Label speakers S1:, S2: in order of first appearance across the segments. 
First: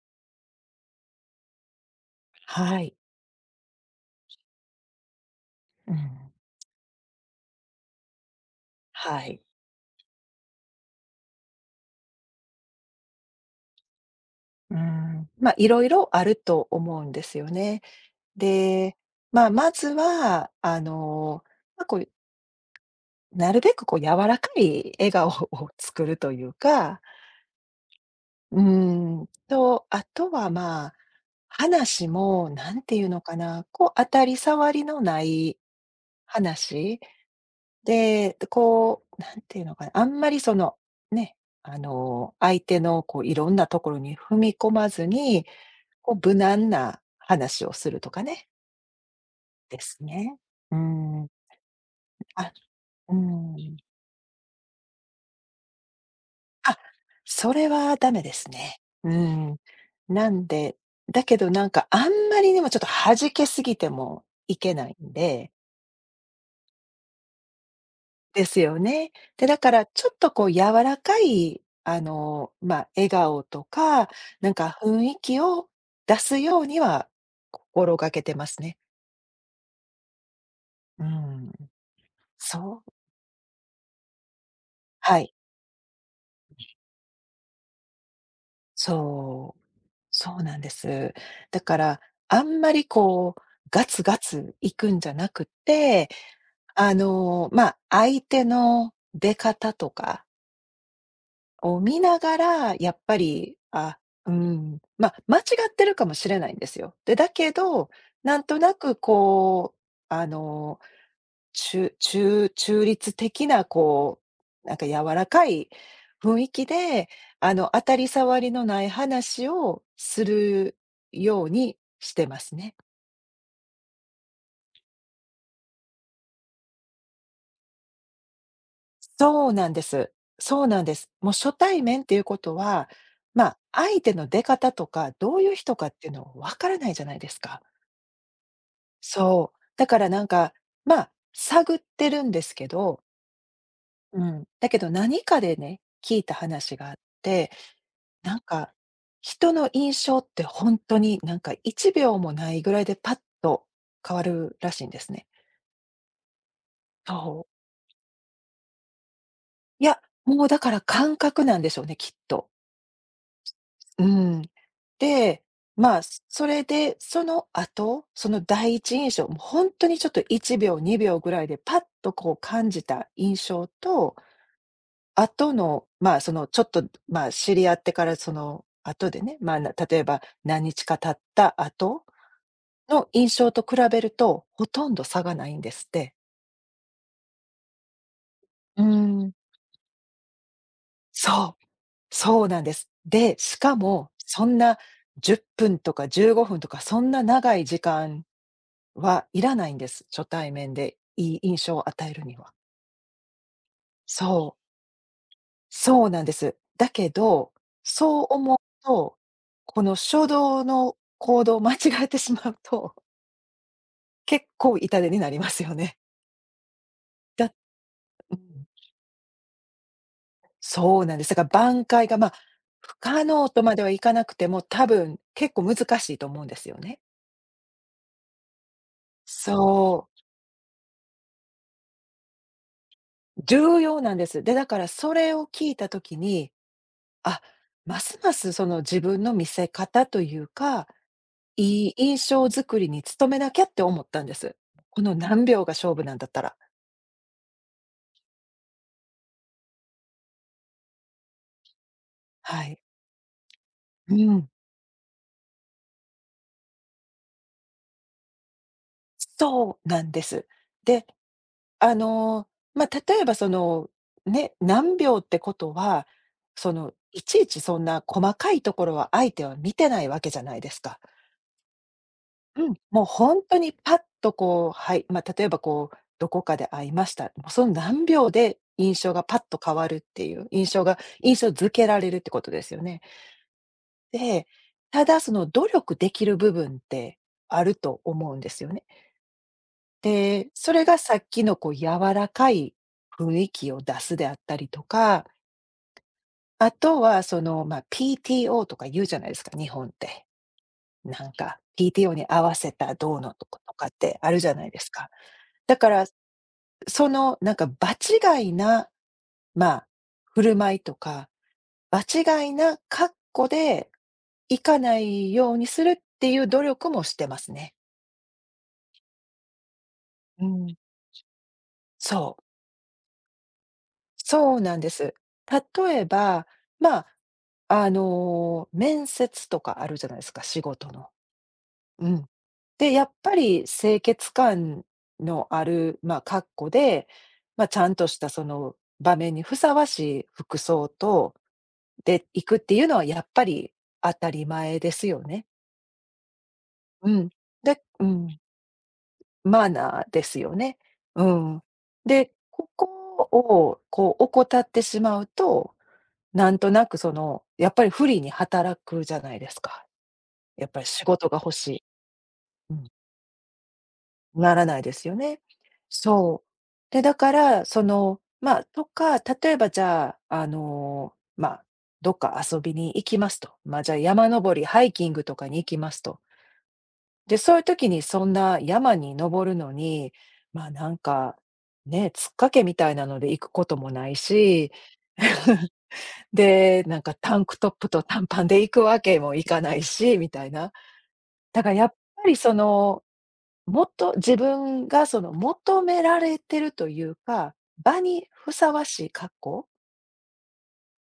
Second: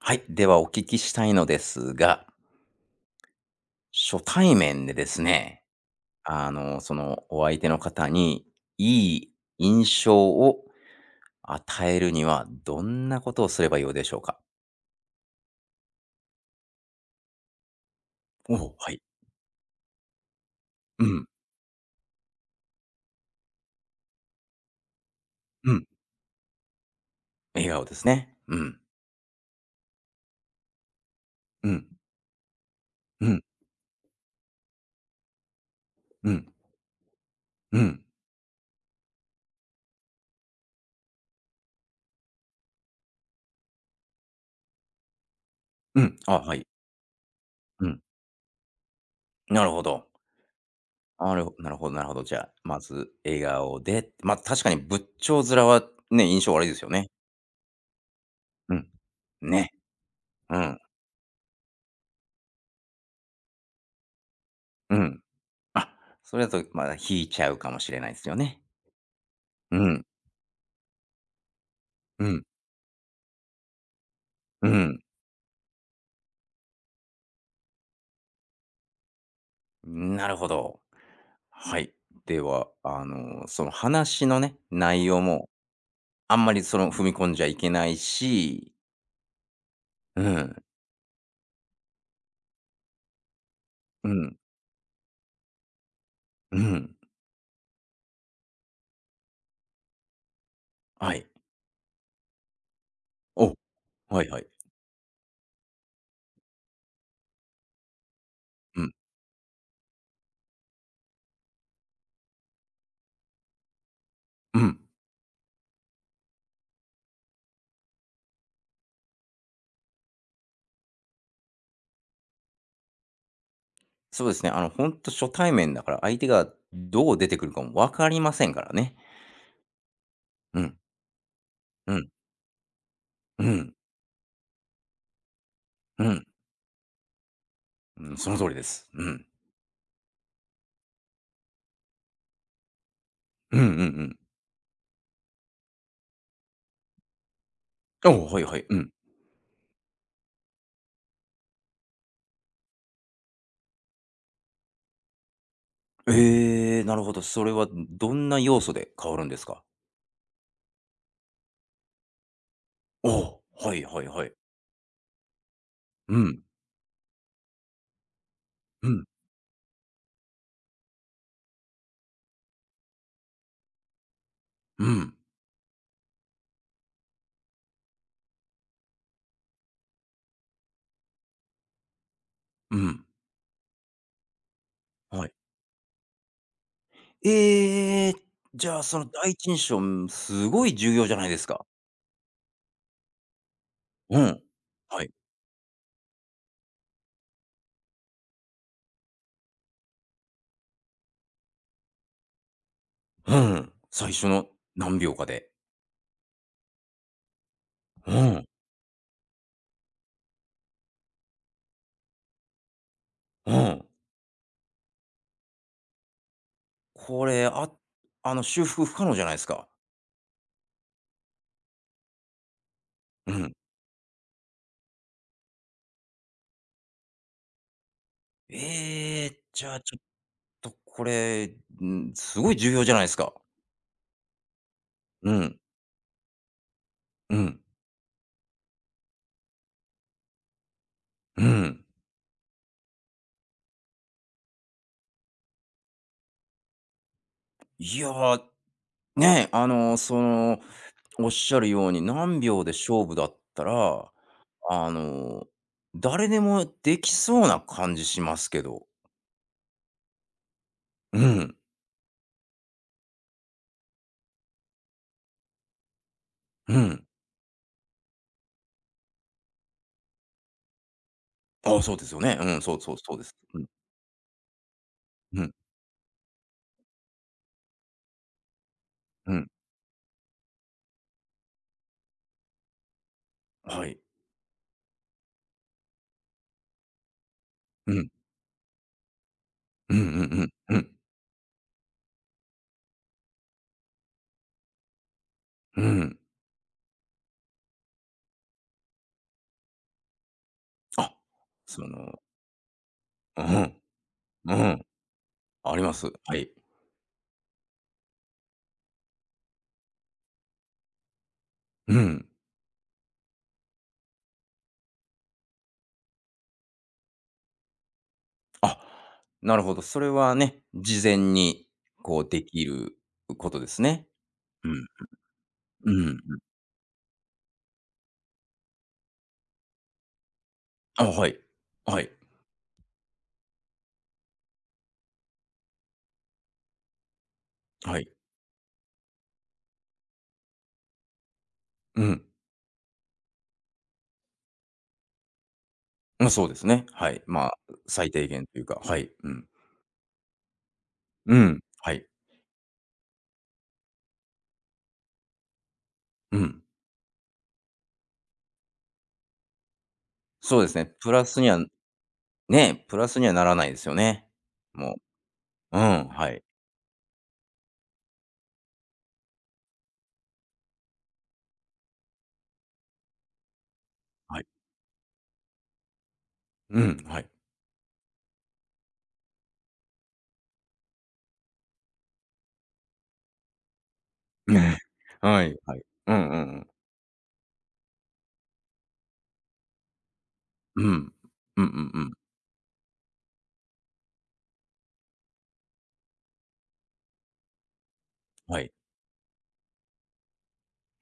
S1: はい。ではお聞きしたいのですが、
S2: はい。
S1: 初対面でですね、
S2: うん。
S1: そのお相手の方にい
S2: は
S1: い
S2: い。
S1: 印象を与えるにはどんなことをすればよいでしょうか？
S2: うん。まあ、いろいろあると思うんですよね。
S1: おお、は
S2: で、
S1: い。
S2: まあ、まずは、
S1: うん、
S2: まあ、こう、なるべくこう柔らかい笑顔を
S1: うん。
S2: 作るというか、
S1: 笑顔ですね。うん、
S2: あとは、まあ、
S1: うん、
S2: 話もなんていうの
S1: う
S2: か
S1: ん、
S2: な、こう、当たり障りのない
S1: うん、
S2: 話
S1: うん、
S2: で、こう、なんていうのかな、あんまりね、相手のこう、いろんなところに踏み込まずに、
S1: う
S2: こ
S1: ん。
S2: う、
S1: あ、
S2: 無
S1: はい。
S2: 難な話を
S1: う
S2: する
S1: ん。
S2: とかね、
S1: なる
S2: で
S1: ほ
S2: す
S1: ど。
S2: ね。うーん。
S1: あるなるほどなるほど。じゃあ、
S2: あ、
S1: まず
S2: うー
S1: 笑
S2: ん。
S1: 顔で、まあ、確かに仏頂面はね、印象悪いで
S2: あ、
S1: すよね。
S2: それはダメです
S1: う
S2: ね。
S1: ん。
S2: うん。
S1: ね。
S2: なん
S1: う
S2: で、
S1: ん、
S2: だけどなんかあんまりにもちょっと弾けすぎてもいけな
S1: う
S2: いん
S1: ん。
S2: で
S1: それだと、まだ引いちゃうかもしれないですよ
S2: で
S1: ね。
S2: すよね。で、だか
S1: う
S2: ら
S1: ん、
S2: ちょっとこう柔らかい、
S1: うん、
S2: 笑顔とか、なん
S1: う
S2: か
S1: ん。
S2: 雰囲気を出すようには心がけてますね。
S1: なるほど。
S2: うん。
S1: はい。では、
S2: そう、
S1: その話のね、内
S2: は
S1: 容
S2: い、
S1: も、あんまりその踏み込んじゃいけないし、
S2: そう、
S1: う
S2: そう
S1: ん、
S2: なんです。だからあんまりこうガツ
S1: う
S2: ガ
S1: ん、
S2: ツ行くんじゃなくて、
S1: うん。
S2: 相手の出方とか
S1: はい。
S2: を見ながら、やっぱ
S1: お、
S2: り、あ、
S1: はい
S2: う
S1: はい。
S2: ん、まあ、ってるかもしれないんですよ。で、だけど、なんとな
S1: うん、
S2: くこう、あのー中、ち中中立的な
S1: う
S2: なん
S1: ん。
S2: か柔らかい雰囲気で、あの、当たり障りのない話をするようにしてますね。
S1: そうですね。ほんと初対面だから、相手がどう出てくるかも分かりませんからね。
S2: そうなんです。
S1: う
S2: そう
S1: ん、
S2: なんです。もう初対
S1: う
S2: 面っ
S1: ん、
S2: ていうことは、ま
S1: う
S2: あ、
S1: ん、
S2: 相手の出方とか、どういう人かっ
S1: う
S2: ていう
S1: ん。
S2: のわからないじゃないですか。
S1: うんその通りです。うん、
S2: そう。だからなんか、まあ、探ってるんですけど、
S1: うん、うん、うん。
S2: うん。だけど何かでね、聞いた話があって、
S1: お、
S2: な
S1: は
S2: ん
S1: いはい。
S2: か、
S1: うん。
S2: 人の印象って本当になんか1秒もないぐらいでパッと変わるらしいんですね。
S1: ええ、なるほど。
S2: そ
S1: それは
S2: う。
S1: どんな要素で変わるんですか？
S2: いや、もうだから感覚なんでしょうね、きっと。
S1: おお、はいは
S2: う
S1: いはい。
S2: ん。で、まあ、
S1: うん、
S2: それで、その後、その第
S1: う
S2: 一
S1: ん、
S2: 印象、もう本当にちょっと1秒、2秒ぐらいでパッとこう感じた印象と、
S1: うん、
S2: 後の、まあ、そのちょっと、まあ、知り合ってからその後でね、例えば何日か経った後
S1: うん、
S2: の印象と比べると、ほとんど差
S1: はい。
S2: がないんですって。
S1: ええ、じゃあ、
S2: うー
S1: その第
S2: ん。
S1: 一印象、うんすごい重要じゃないです
S2: そう、
S1: か。
S2: そうなんです。で、しかも、
S1: うん。
S2: そんな
S1: はい。
S2: 10分とか15分とかそんな長い時間はいらないんです。初対面でいい印象を与えるには。
S1: うん。最初の
S2: そう、
S1: 何秒かで。
S2: そうなんです。だけど、
S1: う
S2: そう
S1: ん、
S2: 思うと、この初動の行動を 間違えてしまうと、
S1: うん。
S2: 結構痛手になりますよね。
S1: これ、
S2: だう
S1: 修
S2: ん、
S1: 復不可能じゃないですか。
S2: そうなんです。だから挽回が、まあ、不可
S1: う
S2: 能
S1: ん。
S2: とまではいかなくても、多分結構難しいと思うんですよね。
S1: ええ、じゃあ、ちょっ
S2: そ
S1: とこれ、うん、すごい重要じゃないですか。
S2: う、重要なんです。で、だからそ
S1: う
S2: れを
S1: ん、
S2: 聞いたときに、
S1: う
S2: あ、
S1: ん、
S2: ますますその自分の見せ方というか
S1: うん。
S2: いい印象作りに努めなきゃって思ったんです。この何秒が勝負なんだったら。
S1: いやー、ねえ、おっしゃるように何
S2: は
S1: 秒で
S2: い。
S1: 勝負だったら、
S2: うん。
S1: あの、誰でもできそうな感じしますけど。
S2: そうなんです。で、
S1: うん、
S2: あの、まあ、例えばその、ね、何秒ってことは、そ
S1: う
S2: の、
S1: ん。
S2: いちいちそんな細かいところは相手は見てないわけじゃないですか。
S1: あ、そうですよね。うん、
S2: う
S1: そ
S2: ん、
S1: うそう
S2: もう
S1: そうです。
S2: 本
S1: う
S2: 当
S1: ん、
S2: にパッとこう、はい、まあ、
S1: う
S2: 例え
S1: ん、
S2: ばこう、どこかで会いました。もうその何秒で印象が
S1: う
S2: パッ
S1: ん。
S2: と変わるっていう、印象が印象づけられるってことですよね。
S1: はい。
S2: で、ただその努力できる部分ってある
S1: う
S2: と
S1: ん、
S2: 思うんですよね。
S1: うんう
S2: で、
S1: ん
S2: そ
S1: うん、う
S2: れ
S1: ん、
S2: がさっきのこう柔らかい雰囲気を出すであったりとか、
S1: うん。
S2: あとはその、まあ、PTO とか言うじゃないですか、日本って。
S1: あ、
S2: なんか
S1: そ
S2: PTO
S1: の、
S2: に合わせたどうの
S1: う
S2: とかと
S1: ん、
S2: かってあるじ
S1: う
S2: ゃないで
S1: ん、
S2: すか。だ
S1: あり
S2: か
S1: ま
S2: ら、
S1: す。はい。
S2: そのなんか場違いな、まあ、振る舞いとか
S1: う
S2: 場
S1: ん。
S2: 違いな格好で行かないようにするっていう努力もしてますね。
S1: あ、なるほど。それは
S2: う
S1: ね、
S2: ん。
S1: 事前にこう
S2: そ
S1: で
S2: う、
S1: きることですね。
S2: そう
S1: う
S2: なん
S1: ん、
S2: です。
S1: う
S2: 例え
S1: ん。
S2: ば、まあ、あの、面接とかあるじゃないですか、仕事
S1: あ、
S2: の。
S1: はい。は
S2: う
S1: い、
S2: ん。で、やっぱり清潔感のある、まあ、格好で、まあ、ちゃん
S1: は
S2: と
S1: い。
S2: したその場面にふさわしい服装と
S1: うん。
S2: で行くっていうのはやっぱり当たり前ですよね。
S1: まあ、そうですね。は
S2: う
S1: い。
S2: ん。
S1: まあ、
S2: でう
S1: 最低
S2: ん。
S1: 限というか、はい。うん。
S2: マナーですよね。う
S1: うん。
S2: ん。
S1: はい。
S2: で、ここをこう怠ってしまうと、
S1: う
S2: なん
S1: ん。
S2: となくその、やっぱり不利に働くじゃないですか。
S1: そう
S2: や
S1: で
S2: っ
S1: す
S2: ぱり
S1: ね。
S2: 仕
S1: プラ
S2: 事が
S1: スに
S2: 欲
S1: は
S2: しい。う
S1: ね、
S2: ん。
S1: プラスにはならないですよね。
S2: ならない
S1: も
S2: ですよね。
S1: う。うん、はい。
S2: そう。で、だから、その、まあ、とか、例えばじゃあ、どっか遊びに行きますと。まあ、じゃあ山
S1: はい。
S2: 登り、ハイキングとかに行きますと。
S1: うん、はい。
S2: で、そういう時にそんな山に登るのに、まあ、なんか、ね、つっかけみたいなので行くこともない
S1: うん
S2: し、
S1: はい、はい。うんうんうん。
S2: で、なんかタンクトップと短パンで行くわけもいかないし、みたいな。
S1: うん。う
S2: だ
S1: んう
S2: からや
S1: ん
S2: っ
S1: うん。
S2: ぱりその、もっと自分がその求められてるというか、場にふ
S1: はい。
S2: さわしい格好っ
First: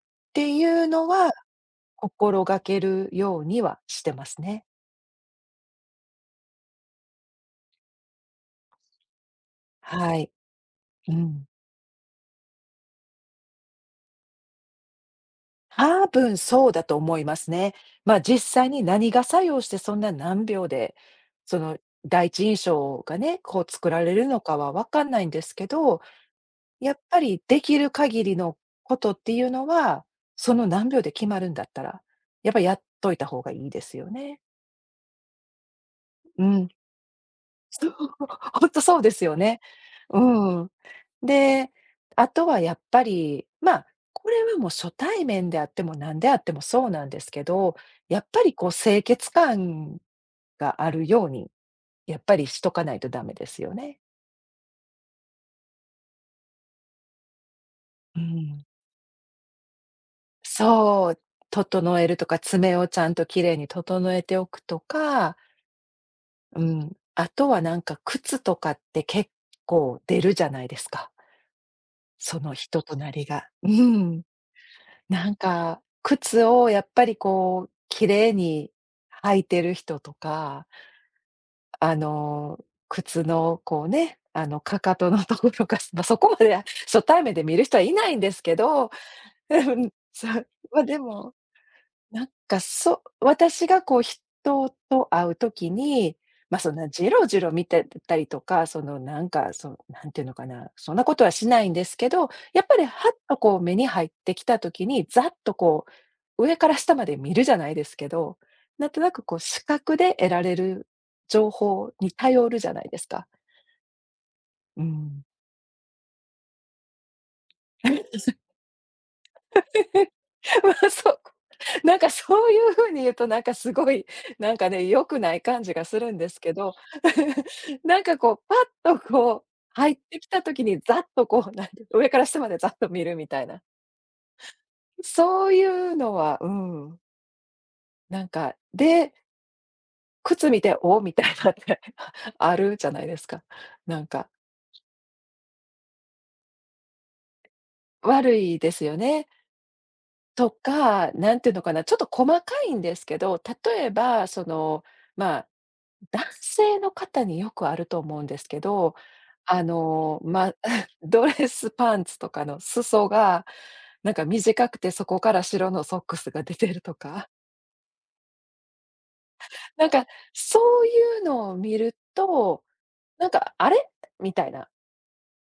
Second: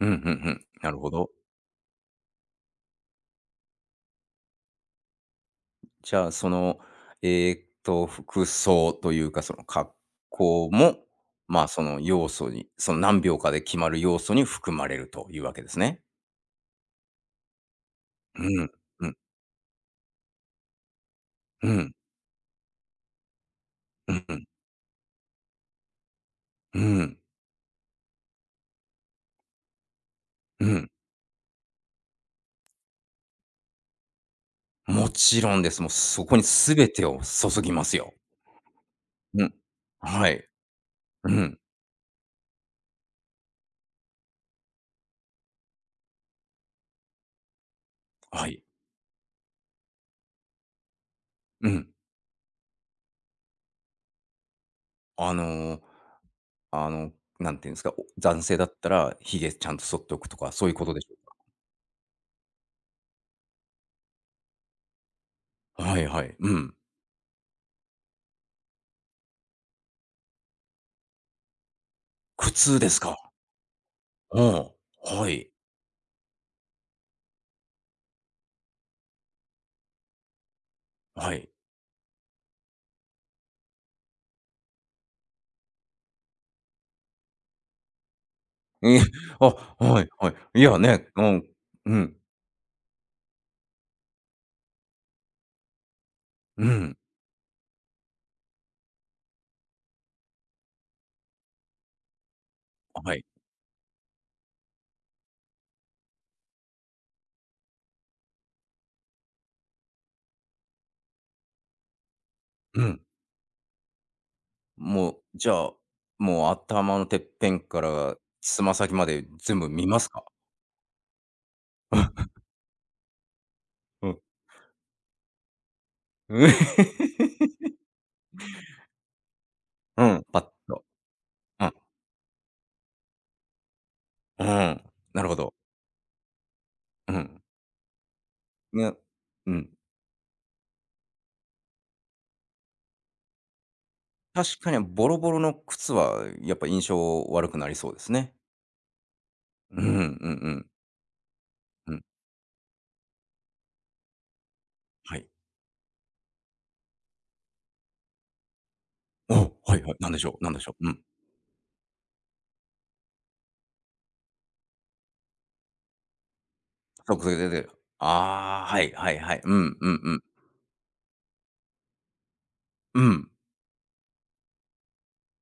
S1: うん、うんう
S2: てい
S1: ん。
S2: う
S1: なるほ
S2: の
S1: ど。
S2: は、心がけるようにはしてますね。
S1: じゃあ、服装というか、その格
S2: はい。
S1: 好も、
S2: うん。
S1: まあ、その要素に、その何秒かで決まる要素に含まれるというわけですね。
S2: 多分そうだと思いますね。まあ、実
S1: うん。
S2: 際に
S1: う
S2: 何
S1: ん。
S2: が作用してそんな何秒で、そ
S1: う
S2: の
S1: ん
S2: 第一印象がね、こう作ら
S1: う
S2: れるの
S1: ん、
S2: かは分かんないんですけど、
S1: う
S2: やっ
S1: ん、
S2: ぱりできる限りのことっていうのは、そ
S1: う
S2: の何
S1: ん。
S2: 秒で決まるんだったら、やっぱやっといた方がいいですよね。
S1: もちろんです。もうそこ
S2: う
S1: に
S2: ん。
S1: 全てを注ぎま
S2: そう、
S1: すよ。
S2: ほんとそうですよ
S1: うん。
S2: ね。
S1: はい。
S2: うん。
S1: うん。
S2: で、あとはやっぱり、まあ、これはもう初対面であっても何であってもそうなんですけど、やっぱ
S1: は
S2: り
S1: い。
S2: こう清潔感があるように、
S1: うん。
S2: やっぱりしとかないとダメですよね。
S1: あの、あの、なんていうんですか、お
S2: う
S1: 男性だ
S2: ん。
S1: ったらひげちゃんと剃っておくとか、そういうことでし
S2: そ
S1: ょ
S2: う、
S1: う
S2: 整えるとか、爪をちゃんと綺麗に整えておくとか、
S1: か？はいはい。う
S2: う
S1: ん。
S2: ん、あとはなんか靴とかって結構出るじゃないですか、そ
S1: 苦
S2: の
S1: 痛
S2: 人
S1: で
S2: と
S1: す
S2: なり
S1: か？
S2: が。うん。
S1: うん。は
S2: なん
S1: い。
S2: か、靴をやっぱりこう、綺麗に履いてる人とか、
S1: はい。
S2: あの、靴のこうね、あの、かかとのところが、ま、そこまで初対面で見る人はいないんですけど、
S1: え、あ、
S2: うん、
S1: はい
S2: そ
S1: はい。
S2: う、
S1: いや
S2: ま、で
S1: ね、う
S2: も
S1: ん。うん。
S2: なんか、そ私がこう人と会う時に、ま、
S1: う
S2: そんな
S1: ん。
S2: ジロジロ見てたりとか、そのなんか、そ何ていうのかな、そんなことはしないんですけど、やっぱりは
S1: は
S2: っ
S1: い。
S2: とこう目に入ってきた時に、ざっとこう上から下まで見るじゃないですけど、なんとなくこう視覚で得られる情報に頼るじゃ
S1: う
S2: ないで
S1: ん。
S2: すか。う
S1: もう、
S2: ん。
S1: じゃあ、もう頭のてっぺんから つま先まで全部見ますか？
S2: まあ、そう。なんか そういう風に言うと、なんかすごい、
S1: うん。
S2: なんかね、良くない感じがするん です
S1: うん。
S2: けど、なんかこう、パッとこう、入っ
S1: う
S2: て
S1: ん、
S2: き
S1: パ
S2: た
S1: ッ
S2: 時に
S1: と。
S2: ざっとこう、な
S1: う
S2: んて
S1: ん、
S2: 上から下までざっと見るみたいな。
S1: うん、なるほ
S2: そ
S1: ど。
S2: ういうのは、うん、
S1: うん。
S2: なんか、
S1: ね、
S2: で、
S1: うん。
S2: 靴見て、お、みたいなって あるじゃないですか。なんか、
S1: 確かにボロボロの靴はやっぱ印象悪くなりそうですね。
S2: 悪いですよね。
S1: うんうんう
S2: と
S1: ん
S2: か、なんていうのかな、
S1: う
S2: ちょっ
S1: ん。
S2: と細かいんですけど、例えばその、
S1: はい。
S2: まあ男性の方によくあると思うんですけど、
S1: お、
S2: あ
S1: はいはい。なんで
S2: の、
S1: しょうなん
S2: ま、
S1: でしょう。う ん。
S2: ドレスパンツとかの裾が、なんか短くて、そこから白のソックスが出てると
S1: そう、そ
S2: か、
S1: れでで、ああ、はいはいはい。うん
S2: な
S1: う
S2: ん
S1: ん
S2: か
S1: うん。
S2: そういうのを見ると、
S1: う
S2: な
S1: ん、
S2: んか「あれ？」みたいな。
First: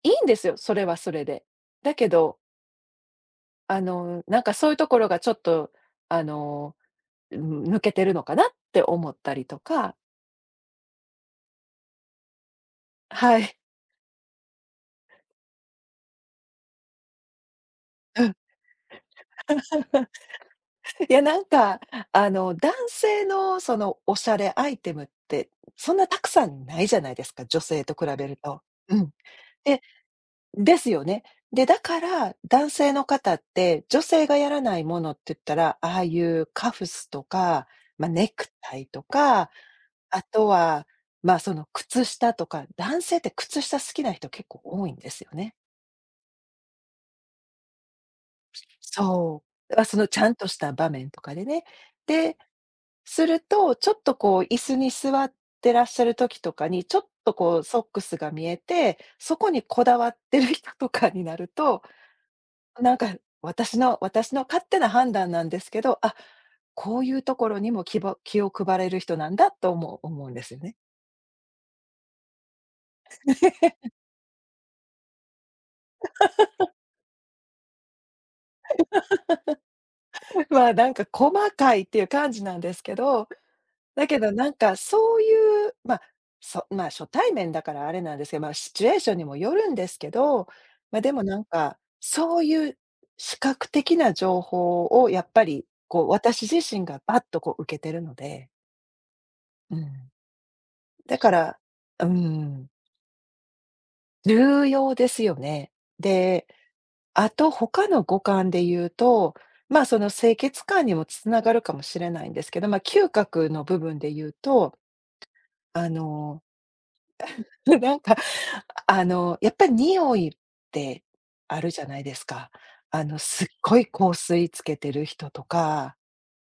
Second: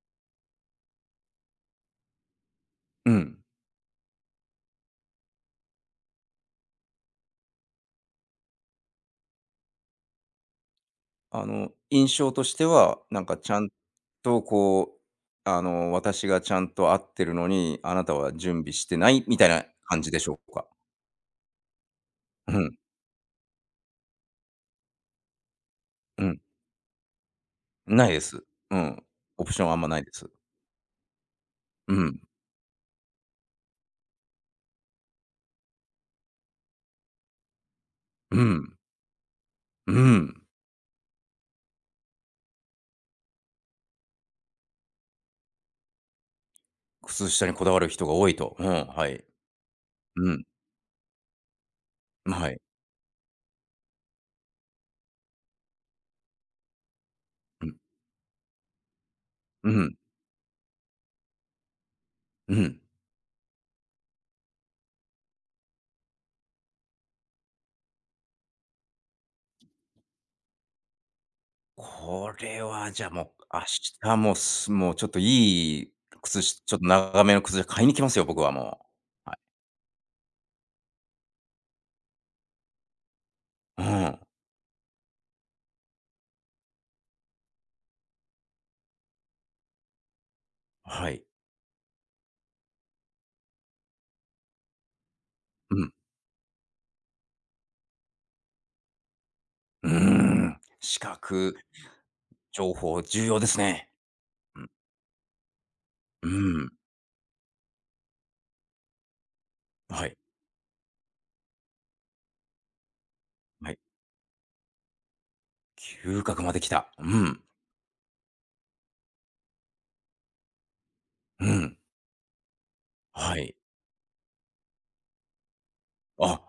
S2: いいんですよ、それはそれで。だけど、
S1: うん。
S2: なんかそういうところがちょっと、あの、うん、抜けてるのかなって思ったりとか。
S1: 印象としては、なんか
S2: は
S1: ち
S2: い。
S1: ゃんとこう、私がちゃんと合ってるのに、あなた
S2: う
S1: は
S2: ん。
S1: 準備してないみたいな感じでしょうか？
S2: いや、なんか、あの、
S1: う
S2: 男
S1: ん、
S2: 性のそのおしゃれアイテムって、そんなた
S1: う
S2: く
S1: ん。
S2: さんないじゃないですか、女性と比
S1: ない
S2: べ
S1: で
S2: る
S1: す。
S2: と。
S1: う
S2: う
S1: ん。
S2: ん。
S1: オプションあん
S2: で
S1: まないです。
S2: ですよね。で、だ
S1: う
S2: か
S1: ん。
S2: ら、男性の方って、女性がやらないものって言ったら、ああいうカフスとか、ま、ネ
S1: う
S2: クタ
S1: ん。
S2: イとか、
S1: う
S2: あ
S1: ん。
S2: とは、ま、その靴下とか、男性って靴下好きな人結構多いんですよね。
S1: 靴下にこだわる人が多いと。うん、はい。
S2: そう。だからそのちゃ
S1: う
S2: ん
S1: ん、
S2: とした場面とかでね。で、
S1: はい。
S2: すると、ちょっとこう椅子に座ってらっしゃる時とかに、ちょっとこう
S1: うん、
S2: ソックスが見えて、そこに
S1: う
S2: こ
S1: ん、
S2: だわってる人とかになると、
S1: うん。
S2: なんか私の勝手な判断なんですけど、あ、こういうところにも気を配れる人なんだと思うんですよね。
S1: これはじゃあもう、明 日もすもうちょっといい靴下ちょっと長めの靴下買いに行きますよ、僕はもう。はい。
S2: まあ、なんか細かいっていう感じなんですけど、
S1: う
S2: だけ
S1: ん。
S2: どなんかそういう、まあ、初対面だからあれなんですけど、ま、シチュエーションにもよるんですけど、ま、
S1: は
S2: でも
S1: い。
S2: なんか、そういう視覚的な情報をやっぱり
S1: うん。
S2: こう私自身がバッとこう受けてるので、う
S1: うー
S2: ん。
S1: ん。視
S2: だか
S1: 覚
S2: ら、うん、
S1: 情報重要ですね。う
S2: 重
S1: ん。
S2: 要ですよね。
S1: う
S2: で、
S1: ん。
S2: あと他の五感で言うと、ま、そ
S1: は
S2: の
S1: い。
S2: 清潔感にもつながるかもしれないんですけど、ま、嗅覚の
S1: はい。
S2: 部分で言うと、あ
S1: 嗅
S2: の
S1: 覚まで来た。うん。
S2: なんか、あの、やっぱり匂いって
S1: う
S2: ある
S1: ん。
S2: じゃないですか。あの、
S1: は
S2: すっ
S1: い。
S2: ごい香水つけてる人とか。
S1: あ、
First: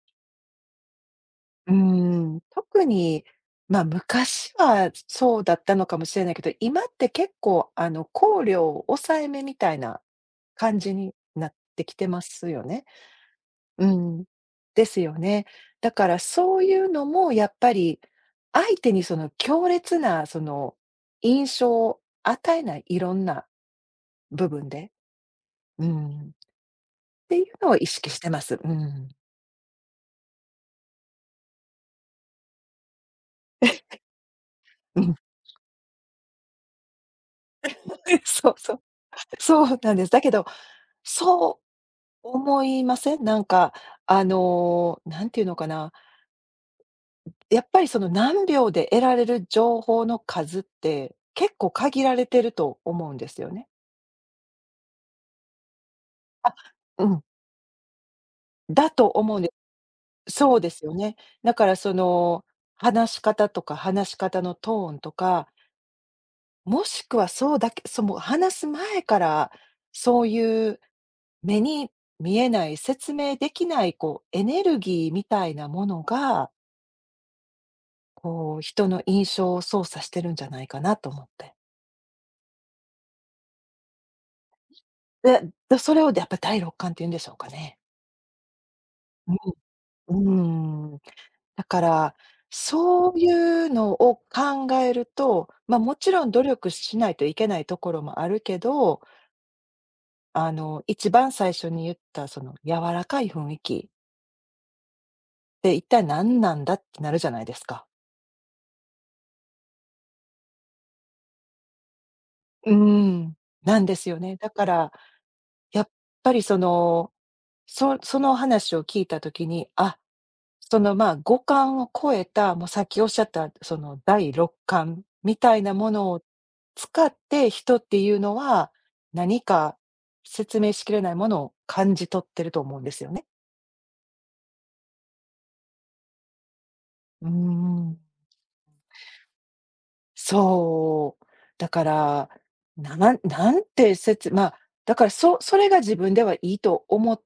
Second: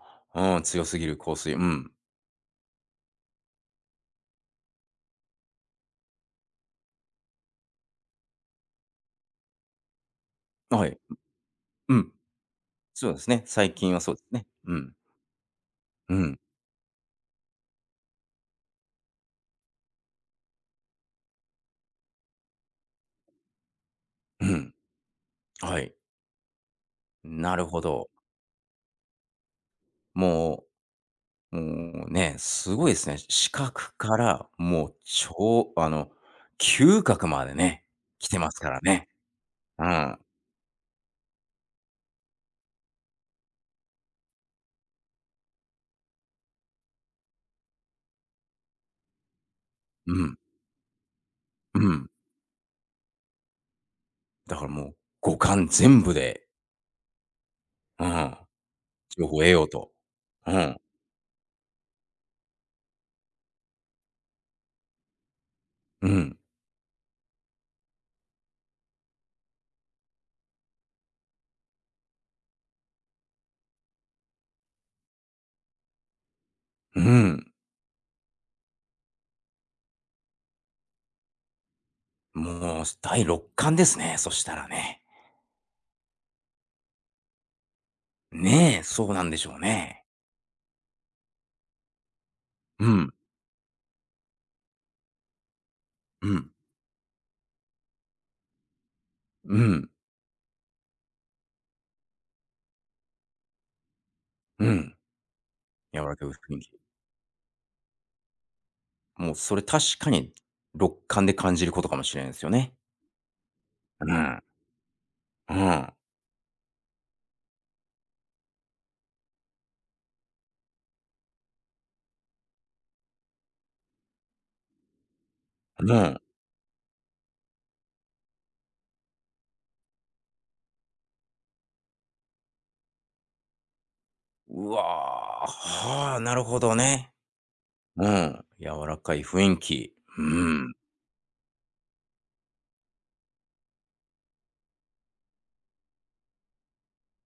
S1: うん、強すぎる香水、う
S2: う
S1: ん。
S2: ん、特に、まあ、昔はそうだったのかもしれないけど、今って結構、あの、香料を抑えめみたいな感
S1: は
S2: じ
S1: い。
S2: になって
S1: う
S2: きて
S1: ん。
S2: ますよね。
S1: そうですね、最
S2: う
S1: 近はそうで
S2: ん。
S1: すね。う
S2: で
S1: ん。
S2: すよね。だか
S1: う
S2: ら
S1: ん。
S2: そういうのもやっぱり、相手にその強烈なその印象を与えない、いろんな
S1: う
S2: 部分
S1: ん。
S2: で、
S1: は
S2: う
S1: い。
S2: ん。っていう
S1: なる
S2: のを
S1: ほ
S2: 意
S1: ど。
S2: 識してます。うん。
S1: もう、もうね、すごいですね。視覚から、もう、
S2: うん。
S1: 超嗅覚までね、来てま
S2: そう
S1: すか
S2: そ
S1: ら
S2: う。
S1: ね。
S2: そう
S1: う
S2: なんです。
S1: ん。
S2: だけど、そう思いません？なんか、あの、なんていうのかな、やっぱりその何秒で得られる情報
S1: う
S2: の
S1: ん。
S2: 数って、結構
S1: う
S2: 限
S1: ん。
S2: られてると思うんですよね。
S1: だからもう、五感全部で、
S2: あ、うん、
S1: うん、
S2: だと
S1: 情報
S2: 思
S1: を
S2: うん
S1: 得
S2: で
S1: ようと。
S2: す。
S1: う
S2: そうで
S1: ん。
S2: すよね。だからその、話し方のトーンとか、
S1: うん。
S2: もしくはそうだけその話す前から、そういう目に見えない、説明できない、こうエネルギーみたいなものが、
S1: うん。
S2: こう人の印象を操作してるんじゃないかなと思って。
S1: もう、第六感ですね、そしたらね。
S2: で、で、それをやっぱ第六感って言うんでしょうかね。
S1: ねえ、そうなん
S2: う
S1: でしょうね。
S2: ん、うーん。だから、
S1: う
S2: そ
S1: ん、
S2: ういうのを考えると、ま、もちろ
S1: う
S2: ん努
S1: ん、
S2: 力しないといけないところもあるけど、
S1: うん、
S2: あの、一番最初に言ったその柔らかい雰囲気
S1: うん。
S2: って一
S1: 柔
S2: 体
S1: らかい
S2: 何な
S1: 雰囲
S2: ん
S1: 気。
S2: だってなるじゃないですか。
S1: もうそれ確かに六感で感じることかもしれないですよ
S2: う
S1: ね。
S2: ーん。なんです
S1: う
S2: よね。
S1: ん、
S2: だから、
S1: う
S2: やっ
S1: ん、
S2: ぱりその、その話を聞いた時に、あ、その、まあ、五感を超えた、もうさっきおっしゃったその第六感みたいなも
S1: う
S2: の
S1: ん。
S2: を使って、人っていうのは、何か説明しきれないものを感じ取ってると思うんですよね。
S1: うわー、はあ、なるほどね。
S2: うーん。
S1: うん、柔らかい雰囲気。うん、
S2: そう。だから、なまなんてせつまあ、だから、それが自分ではいいと思っ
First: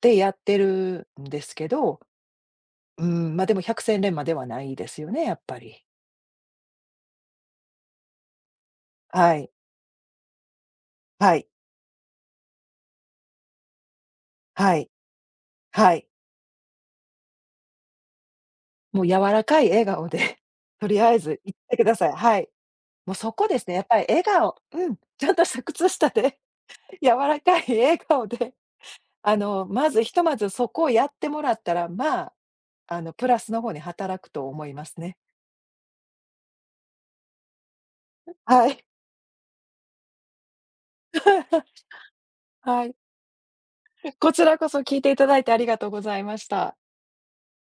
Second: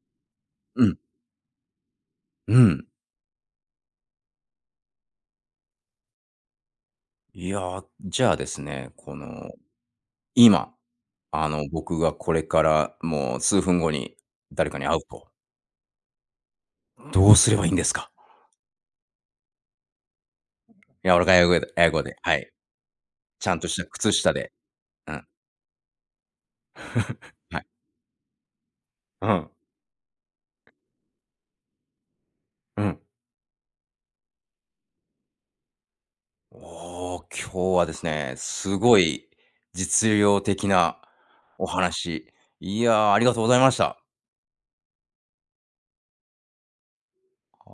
S2: てやって
S1: うん、
S2: るんですけど、
S1: うん。
S2: うん、ま、でも百戦錬磨ではないですよね、やっぱり。
S1: いやー、じゃあですね、こ
S2: は
S1: の、
S2: い。
S1: 今、
S2: はい。
S1: 僕がこれからもう数分後に誰
S2: は
S1: かに
S2: い。
S1: 会うと、
S2: はい。
S1: どうすればいいんですか？
S2: もう柔らかい笑顔で、とり
S1: 柔
S2: あえ
S1: らかい
S2: ず
S1: 英
S2: 行
S1: 語
S2: っ
S1: で
S2: てく
S1: 英
S2: だ
S1: 語
S2: さい。
S1: で、は
S2: はい。
S1: い。
S2: もうそ
S1: ち
S2: こ
S1: ゃ
S2: で
S1: ん
S2: す
S1: と
S2: ね、
S1: し
S2: やっ
S1: た
S2: ぱり
S1: 靴
S2: 笑
S1: 下で。
S2: 顔、うん、
S1: うん、
S2: ちゃんとした靴下で、柔ら
S1: は
S2: かい
S1: い。
S2: 笑顔で、
S1: う
S2: あ
S1: ん、
S2: の、まず、ひとまずそこをやってもらったら、まあ、
S1: うん。
S2: あの、プラスの方に働くと思いますね。
S1: おお、今日はですね、
S2: は
S1: す
S2: い。
S1: ごい実用的なお話。い
S2: は
S1: や
S2: い。
S1: ー、ありがとうございました。
S2: こちらこそ聞いていただいてありがとうございました。